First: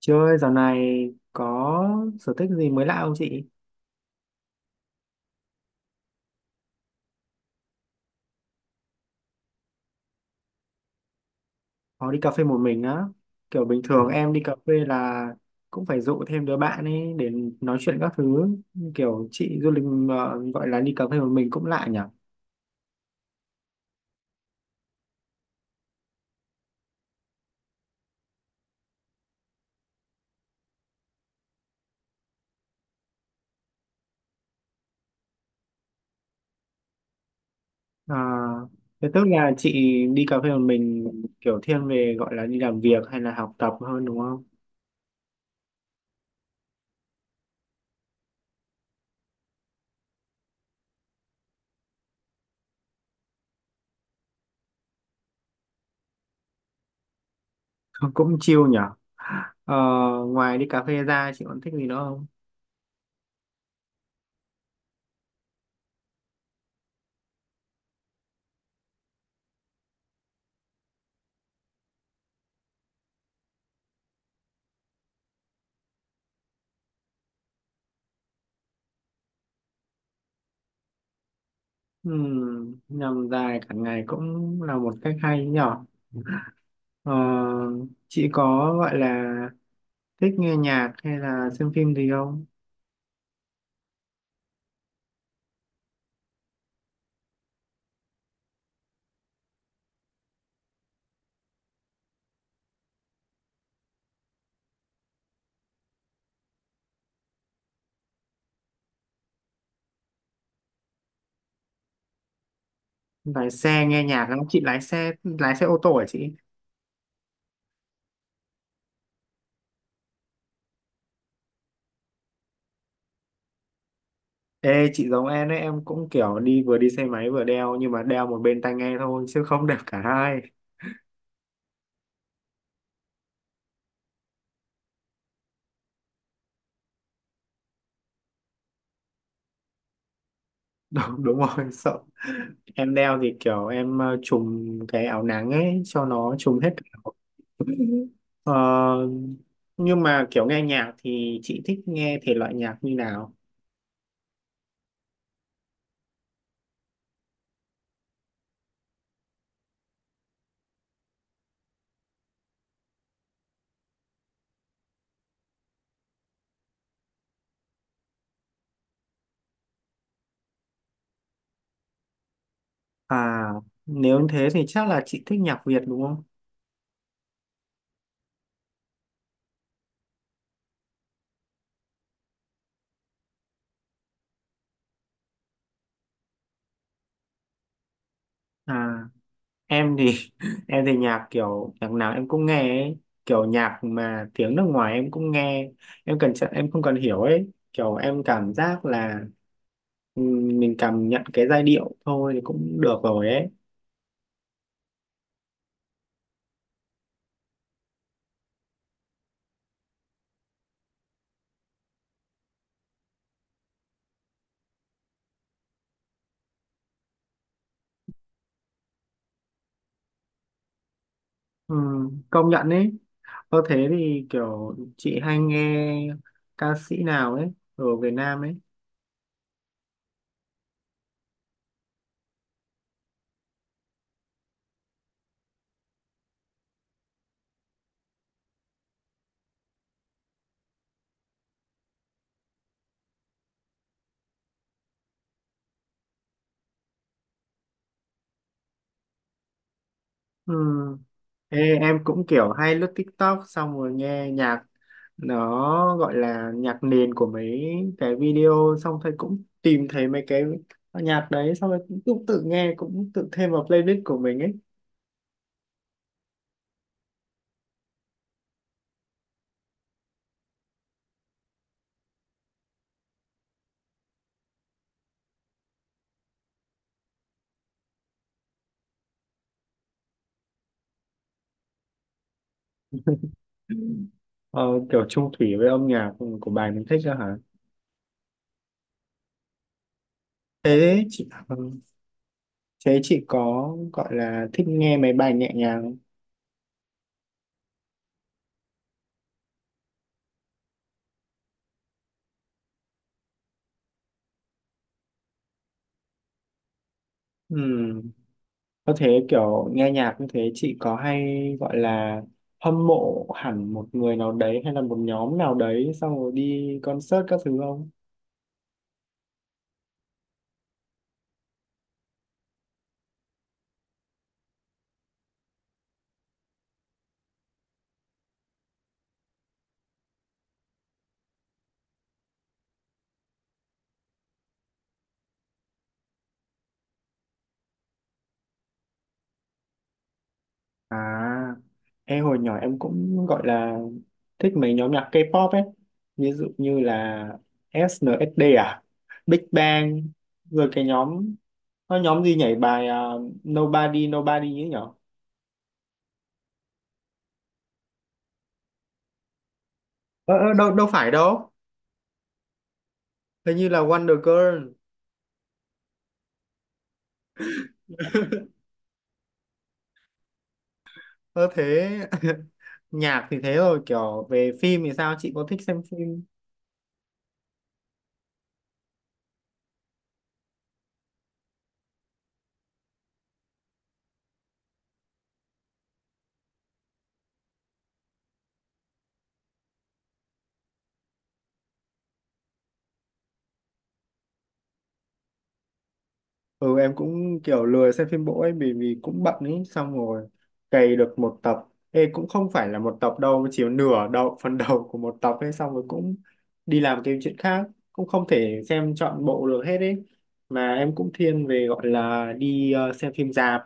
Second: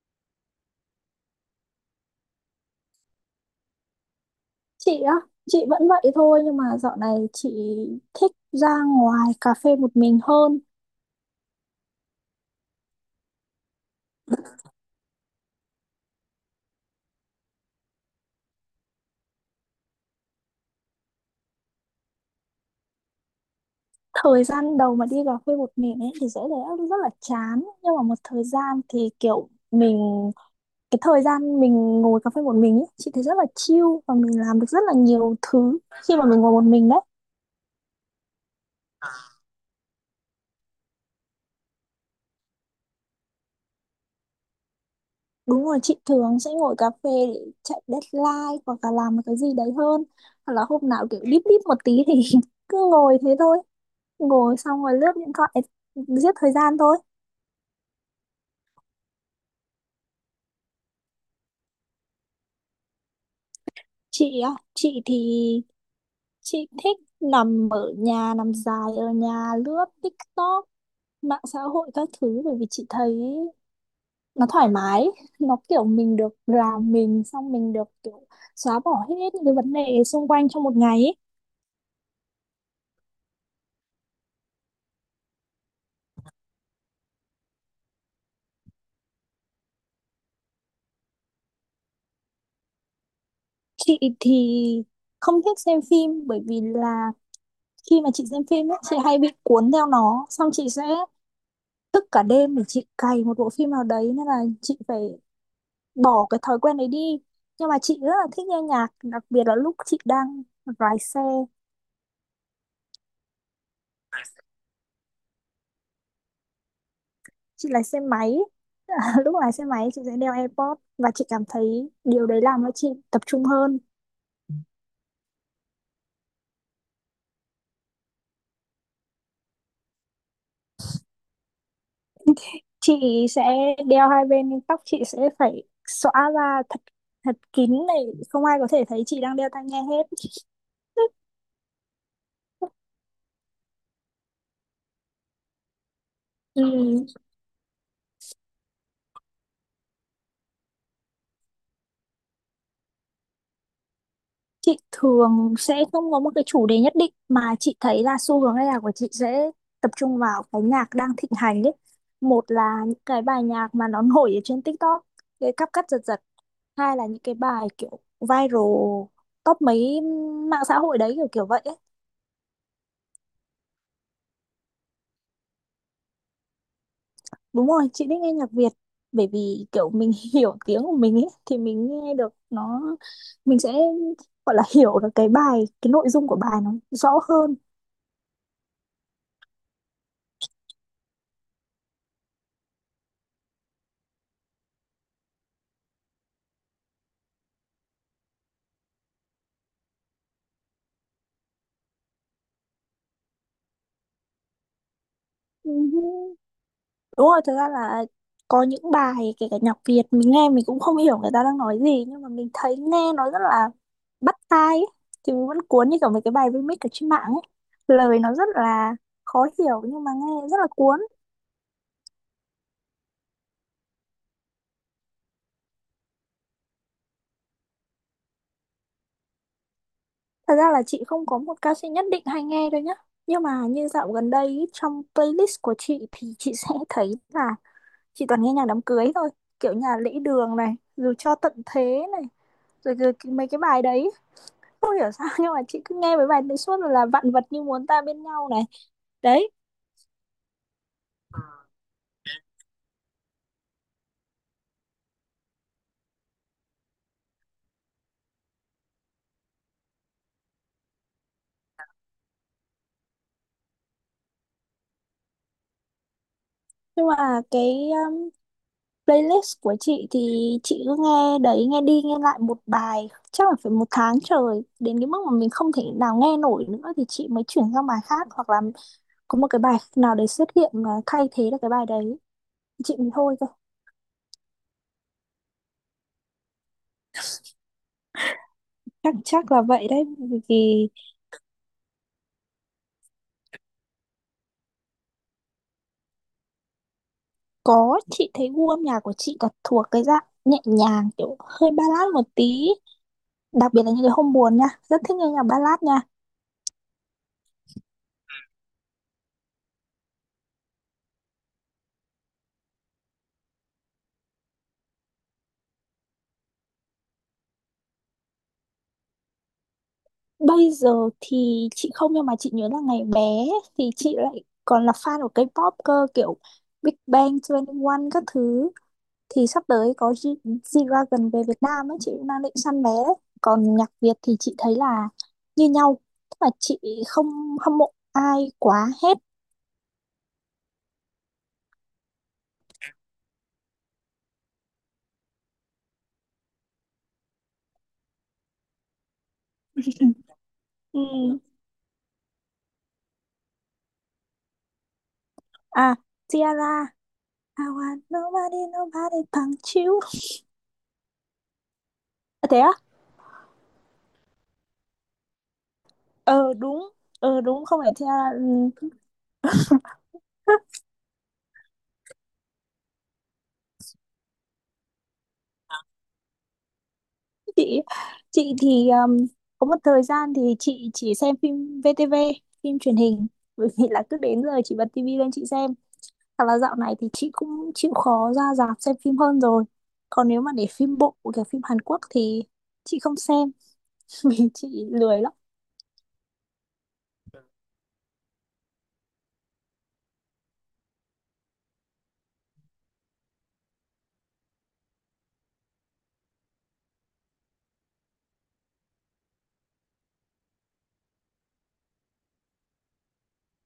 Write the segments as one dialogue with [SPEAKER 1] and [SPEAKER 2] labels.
[SPEAKER 1] Chị ơi, dạo này có sở thích gì mới lạ không chị?
[SPEAKER 2] Chị á, chị vẫn vậy thôi nhưng mà dạo này chị thích ra ngoài cà phê một mình hơn.
[SPEAKER 1] Có đi cà phê một mình á. Kiểu bình thường em đi cà phê là cũng phải dụ thêm đứa bạn ấy để nói chuyện các thứ. Kiểu chị du lịch gọi là đi cà phê một mình cũng lạ nhỉ?
[SPEAKER 2] Thời gian đầu mà đi cà phê một mình ấy thì sẽ thấy rất là chán, nhưng mà một thời gian thì kiểu mình, cái thời gian mình ngồi cà phê một mình ấy, chị thấy rất là chill và mình làm được rất là nhiều thứ khi mà mình ngồi một mình đấy.
[SPEAKER 1] À, thế tức là chị đi cà phê một mình kiểu thiên về gọi là đi làm việc hay là học tập hơn đúng không?
[SPEAKER 2] Đúng rồi, chị thường sẽ ngồi cà phê để chạy deadline hoặc là làm một cái gì đấy hơn. Hoặc là hôm nào kiểu deep deep một tí thì cứ ngồi thế thôi. Ngồi xong rồi lướt điện thoại, giết thời gian thôi.
[SPEAKER 1] Cũng chill nhỉ? Ờ, ngoài đi cà phê ra chị còn thích gì nữa không?
[SPEAKER 2] Chị á, chị thích nằm ở nhà, nằm dài ở nhà lướt TikTok, mạng xã hội các thứ bởi vì chị thấy nó thoải mái, nó kiểu mình được làm mình, xong mình được kiểu xóa bỏ hết những cái vấn đề xung quanh trong một ngày ấy.
[SPEAKER 1] Nhằm dài cả ngày cũng là một cách hay nhỉ? Ờ, chị có gọi là thích nghe nhạc hay là xem phim gì không?
[SPEAKER 2] Chị thì không thích xem phim bởi vì là khi mà chị xem phim ấy, chị hay bị cuốn theo nó, xong chị sẽ thức cả đêm để chị cày một bộ phim nào đấy nên là chị phải bỏ cái thói quen đấy đi. Nhưng mà chị rất là thích nghe nhạc, đặc biệt là lúc chị đang lái xe.
[SPEAKER 1] Lái xe nghe nhạc không? Chị lái xe ô tô hả chị?
[SPEAKER 2] Chị lái xe máy. Lúc lái xe máy chị sẽ đeo AirPods và chị cảm thấy điều đấy làm cho chị tập trung hơn.
[SPEAKER 1] Ê chị giống em đấy, em cũng kiểu đi vừa đi xe máy vừa đeo nhưng mà đeo một bên tai nghe thôi chứ không đeo cả hai.
[SPEAKER 2] Chị sẽ đeo hai bên nhưng tóc chị sẽ phải xõa ra thật thật kín này, không ai có thể thấy chị đang đeo tai nghe hết.
[SPEAKER 1] Đúng, đúng rồi, sợ em đeo thì kiểu em trùm cái áo nắng ấy cho nó trùm hết
[SPEAKER 2] Ừ.
[SPEAKER 1] cả. Ờ, nhưng mà kiểu nghe nhạc thì chị thích nghe thể loại nhạc như nào?
[SPEAKER 2] Chị thường sẽ không có một cái chủ đề nhất định mà chị thấy là xu hướng âm nhạc của chị sẽ tập trung vào cái nhạc đang thịnh hành ấy. Một là những cái bài nhạc mà nó nổi ở trên TikTok, cái cắp cắt giật giật. Hai là những cái bài kiểu viral top mấy mạng xã hội đấy, kiểu kiểu vậy ấy.
[SPEAKER 1] À, nếu thế thì chắc là chị thích nhạc Việt đúng không?
[SPEAKER 2] Đúng rồi, chị thích nghe nhạc Việt bởi vì kiểu mình hiểu tiếng của mình ấy thì mình nghe được nó, mình sẽ gọi là hiểu được cái bài, cái nội dung của bài nó rõ hơn.
[SPEAKER 1] À, em thì em thì nhạc kiểu nhạc nào em cũng nghe ấy. Kiểu nhạc mà tiếng nước ngoài em cũng nghe, em cần em không cần hiểu ấy, kiểu em cảm giác là mình cảm nhận cái giai điệu thôi thì cũng được rồi ấy.
[SPEAKER 2] Ừ. Đúng rồi, thực ra là có những bài kể cả nhạc Việt mình nghe mình cũng không hiểu người ta đang nói gì nhưng mà mình thấy nghe nó rất là bắt tai ấy. Thì mình vẫn cuốn như kiểu mấy cái bài remix ở trên mạng ấy. Lời nó rất là khó hiểu nhưng mà nghe rất là cuốn.
[SPEAKER 1] Công nhận ấy, có thế thì kiểu chị hay nghe ca sĩ nào ấy ở Việt Nam
[SPEAKER 2] Thật ra là chị không có một ca sĩ nhất định hay nghe đâu nhá. Nhưng mà như dạo gần đây ý, trong playlist của chị thì chị sẽ thấy là chị toàn nghe nhạc đám cưới thôi. Kiểu nhà lễ đường này, rồi cho tận thế này, rồi, mấy cái bài đấy không hiểu sao nhưng mà chị cứ nghe mấy bài đấy suốt, rồi là vạn vật như muốn ta bên nhau này, đấy.
[SPEAKER 1] ấy. Ê, em cũng kiểu hay lướt TikTok xong rồi nghe nhạc, nó gọi là nhạc nền của mấy cái video xong thấy cũng tìm thấy mấy cái nhạc đấy xong rồi cũng tự nghe, cũng tự thêm vào playlist của mình ấy.
[SPEAKER 2] Nhưng mà cái playlist của chị thì chị cứ nghe đấy, nghe đi nghe lại một bài chắc là phải một tháng trời, đến cái mức mà mình không thể nào nghe nổi nữa thì chị mới chuyển sang bài khác, hoặc là có một cái bài nào đấy xuất hiện mà thay thế được cái bài đấy chị mình thôi cơ.
[SPEAKER 1] Ừ. Ờ, kiểu chung thủy với âm nhạc của bài mình thích đó hả?
[SPEAKER 2] Chắc chắc là vậy đấy, vì vì
[SPEAKER 1] thế chị ừ, Thế chị có gọi là thích nghe mấy bài nhẹ nhàng không?
[SPEAKER 2] có, chị thấy gu âm nhạc của chị có thuộc cái dạng nhẹ nhàng, kiểu hơi ballad một tí, đặc biệt là những cái hôm buồn nha, rất thích nghe nhạc ballad nha.
[SPEAKER 1] Ừ. Có thế kiểu nghe nhạc như thế chị có hay gọi là hâm mộ hẳn một người nào đấy hay là một nhóm nào đấy xong rồi đi concert các thứ không?
[SPEAKER 2] Bây giờ thì chị không, nhưng mà chị nhớ là ngày bé thì chị lại còn là fan của K-pop cơ, kiểu Big Bang 21 các thứ. Thì sắp tới có G-Dragon về Việt Nam ấy, chị cũng đang định săn vé đấy. Còn nhạc Việt thì chị thấy là như nhau, tức là chị không hâm mộ ai quá hết.
[SPEAKER 1] À, em hồi nhỏ em cũng gọi là thích mấy nhóm nhạc K-pop ấy. Ví dụ như là SNSD à, Big Bang, rồi cái nhóm,
[SPEAKER 2] Ừm,
[SPEAKER 1] có nhóm gì nhảy bài à, Nobody Nobody ấy nhở?
[SPEAKER 2] à. Ciara. I want nobody nobody bằng you.
[SPEAKER 1] Ờ, ờ, đâu, đâu phải đâu,
[SPEAKER 2] À, thế á.
[SPEAKER 1] hình như là Wonder Girl.
[SPEAKER 2] Ờ đúng. Ờ đúng, không phải Ciara. Ừ.
[SPEAKER 1] Ơ thế nhạc thì thế rồi, kiểu về phim thì sao, chị có thích xem phim?
[SPEAKER 2] chị chị thì có một thời gian thì chị chỉ xem phim VTV, phim truyền hình, bởi vì là cứ đến giờ chị bật tivi lên chị xem. Thật là dạo này thì chị cũng chịu khó ra rạp xem phim hơn rồi. Còn nếu mà để phim bộ, kiểu phim Hàn Quốc thì chị không xem, vì chị lười lắm.
[SPEAKER 1] Ừ, em cũng kiểu lười xem phim bộ ấy, vì vì cũng bận ấy, xong rồi cày được một tập. Ê, cũng không phải là một tập đâu, chỉ nửa đầu phần đầu của một tập ấy, xong rồi cũng đi làm cái chuyện khác, cũng không thể xem trọn bộ được hết ấy. Mà em cũng thiên về gọi là đi xem phim rạp.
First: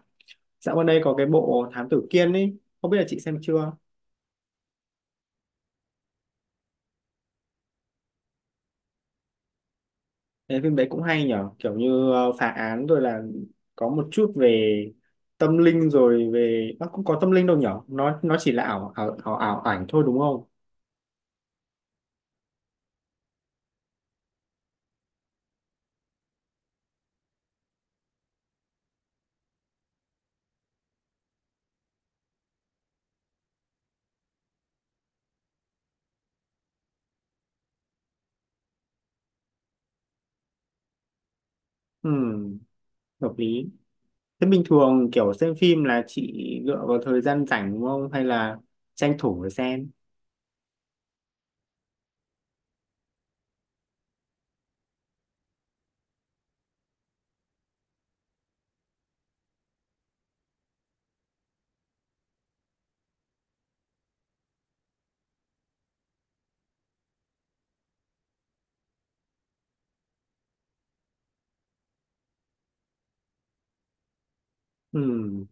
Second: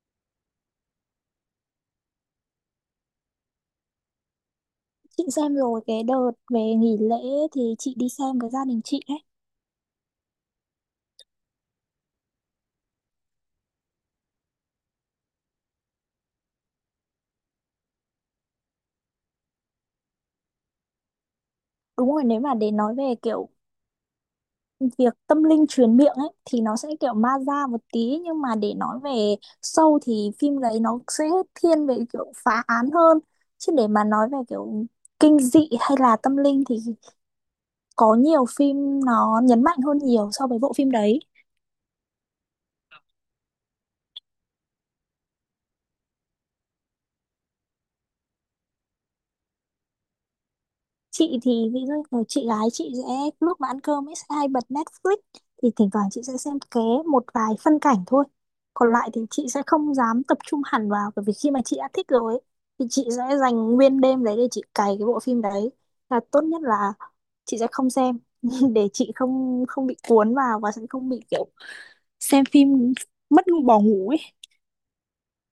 [SPEAKER 1] Dạo gần đây có cái bộ Thám Tử Kiên ấy, không biết là chị xem chưa.
[SPEAKER 2] Chị xem rồi, cái đợt về nghỉ lễ thì chị đi xem với gia đình chị ấy.
[SPEAKER 1] Cái phim đấy cũng hay nhở, kiểu như phá án rồi là có một chút về tâm linh, rồi về nó cũng có tâm linh đâu nhở, nó chỉ là ảo ảnh thôi đúng không?
[SPEAKER 2] Đúng rồi, nếu mà để nói về kiểu việc tâm linh truyền miệng ấy thì nó sẽ kiểu ma da một tí, nhưng mà để nói về sâu thì phim đấy nó sẽ thiên về kiểu phá án hơn, chứ để mà nói về kiểu kinh dị hay là tâm linh thì có nhiều phim nó nhấn mạnh hơn nhiều so với bộ phim đấy.
[SPEAKER 1] Ừm, hợp lý. Thế bình thường kiểu xem phim là chị dựa vào thời gian rảnh đúng không hay là tranh thủ để xem?
[SPEAKER 2] Chị thì ví dụ như chị gái chị sẽ, lúc mà ăn cơm ấy, sẽ hay bật Netflix thì thỉnh thoảng chị sẽ xem ké một vài phân cảnh thôi. Còn lại thì chị sẽ không dám tập trung hẳn vào bởi vì khi mà chị đã thích rồi ấy, thì chị sẽ dành nguyên đêm đấy để chị cày cái bộ phim đấy, là tốt nhất là chị sẽ không xem để chị không không bị cuốn vào và sẽ không bị kiểu xem phim mất bỏ ngủ ấy.
[SPEAKER 1] Ừm,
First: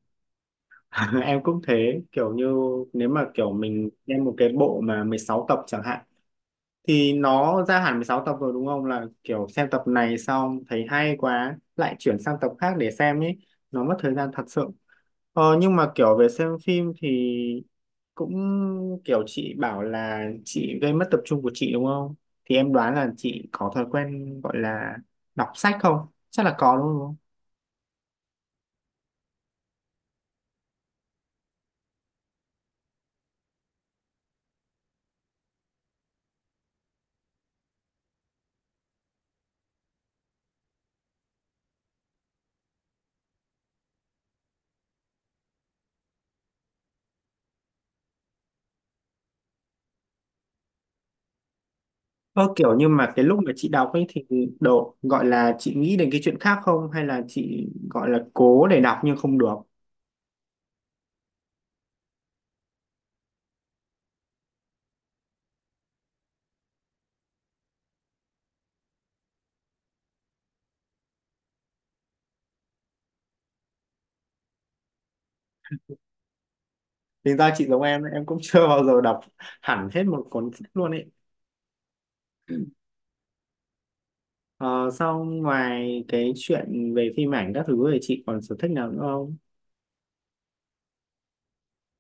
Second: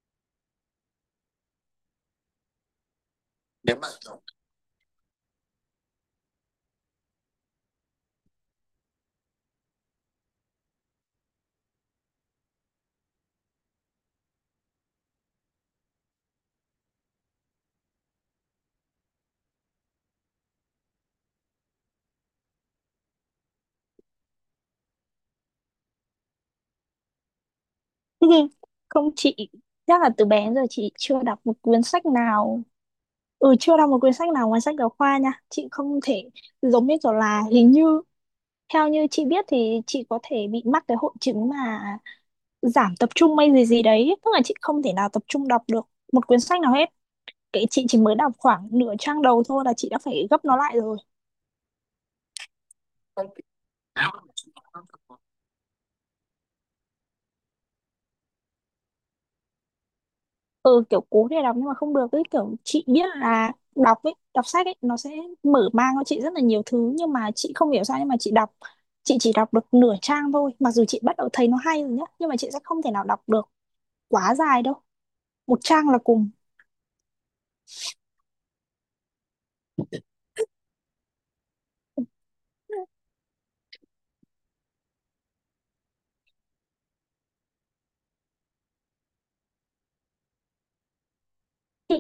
[SPEAKER 1] em cũng thế, kiểu như nếu mà kiểu mình xem một cái bộ mà 16 tập chẳng hạn thì nó ra hẳn 16 tập rồi đúng không, là kiểu xem tập này xong thấy hay quá lại chuyển sang tập khác để xem ấy, nó mất thời gian thật sự. Ờ, nhưng mà kiểu về xem phim thì cũng kiểu chị bảo là chị gây mất tập trung của chị đúng không, thì em đoán là chị có thói quen gọi là đọc sách không, chắc là có đúng không?
[SPEAKER 2] Không chị, chắc là từ bé đến giờ chị chưa đọc một cuốn sách nào. Ừ, chưa đọc một quyển sách nào ngoài sách giáo khoa nha. Chị không thể, giống như kiểu là hình như, theo như chị biết thì chị có thể bị mắc cái hội chứng mà giảm tập trung hay gì gì đấy. Tức là chị không thể nào tập trung đọc được một quyển sách nào hết. Cái chị chỉ mới đọc khoảng nửa trang đầu thôi là chị đã phải gấp nó lại rồi.
[SPEAKER 1] Ơ kiểu như mà cái lúc mà chị đọc ấy thì độ gọi là chị nghĩ đến cái chuyện khác không hay là chị gọi là cố để đọc nhưng không được?
[SPEAKER 2] Ừ, kiểu cố để đọc nhưng mà không được. Cái kiểu chị biết là đọc ấy, đọc sách ấy, nó sẽ mở mang cho chị rất là nhiều thứ. Nhưng mà chị không hiểu sao nhưng mà chị đọc, chị chỉ đọc được nửa trang thôi, mặc dù chị bắt đầu thấy nó hay rồi nhá nhưng mà chị sẽ không thể nào đọc được quá dài đâu, một trang là cùng.
[SPEAKER 1] Tính ra chị giống em cũng chưa bao giờ đọc hẳn hết một cuốn sách luôn ấy. Ờ, sau ngoài cái chuyện về phim ảnh các thứ thì chị còn sở thích nào nữa không?
[SPEAKER 2] Chị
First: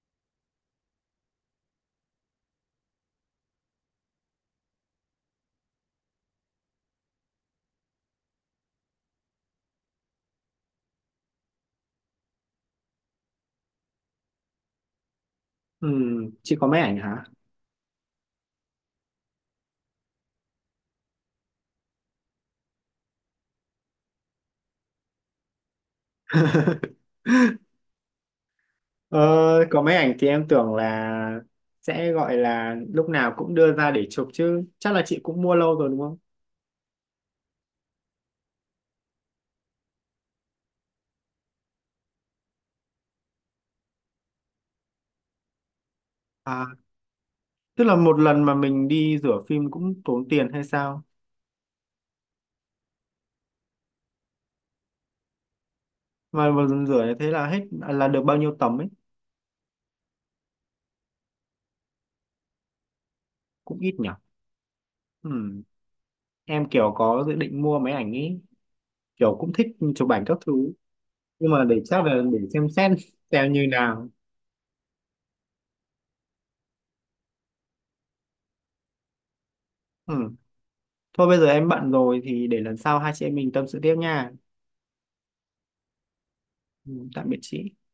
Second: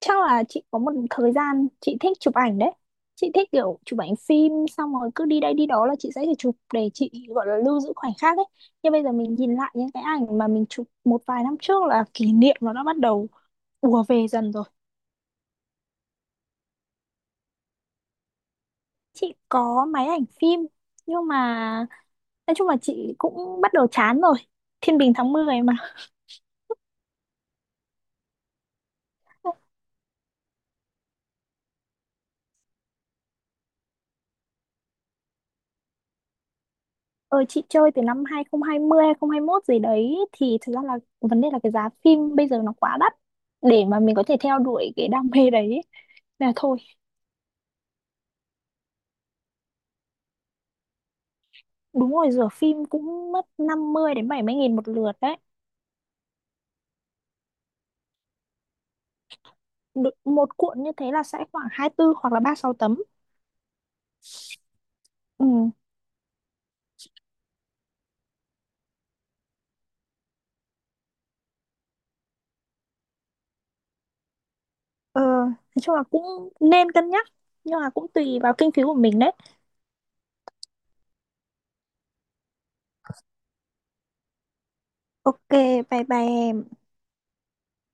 [SPEAKER 2] chắc là chị có một thời gian chị thích chụp ảnh đấy. Chị thích kiểu chụp ảnh phim, xong rồi cứ đi đây đi đó là chị sẽ phải chụp để chị gọi là lưu giữ khoảnh khắc ấy. Nhưng bây giờ mình nhìn lại những cái ảnh mà mình chụp một vài năm trước là kỷ niệm nó đã bắt đầu ùa về dần rồi.
[SPEAKER 1] Ừ, chị có máy ảnh hả?
[SPEAKER 2] Chị có máy ảnh phim, nhưng mà nói chung là chị cũng bắt đầu chán rồi, thiên bình tháng 10 mà.
[SPEAKER 1] Ờ, có máy ảnh thì em tưởng là sẽ gọi là lúc nào cũng đưa ra để chụp chứ. Chắc là chị cũng mua lâu rồi đúng không?
[SPEAKER 2] Ờ, chị chơi từ năm 2020, 2021 gì đấy, thì thực ra là vấn đề là cái giá phim bây giờ nó quá đắt để mà mình có thể theo đuổi cái đam mê đấy ấy. Là
[SPEAKER 1] À,
[SPEAKER 2] thôi.
[SPEAKER 1] tức là một lần mà mình đi rửa phim cũng tốn tiền hay sao?
[SPEAKER 2] Đúng rồi, rửa phim cũng mất 50 đến 70 nghìn một lượt đấy.
[SPEAKER 1] Mà một lần rửa như thế là hết là được bao nhiêu tấm ấy?
[SPEAKER 2] Một cuộn như thế là sẽ khoảng 24 hoặc là 36 tấm.
[SPEAKER 1] Cũng ít nhỉ?
[SPEAKER 2] Ừ.
[SPEAKER 1] Ừ. Em kiểu có dự định mua máy ảnh ý, kiểu cũng thích chụp ảnh các thứ nhưng mà để chắc là để xem xét xem như nào.
[SPEAKER 2] Ờ, nói chung là cũng nên cân nhắc nhưng mà cũng tùy vào kinh phí của mình đấy.
[SPEAKER 1] Ừ. Thôi bây giờ em bận rồi thì để lần sau hai chị em mình tâm sự tiếp nha.
[SPEAKER 2] Ok, bye bye em.
[SPEAKER 1] Ừ, tạm biệt chị.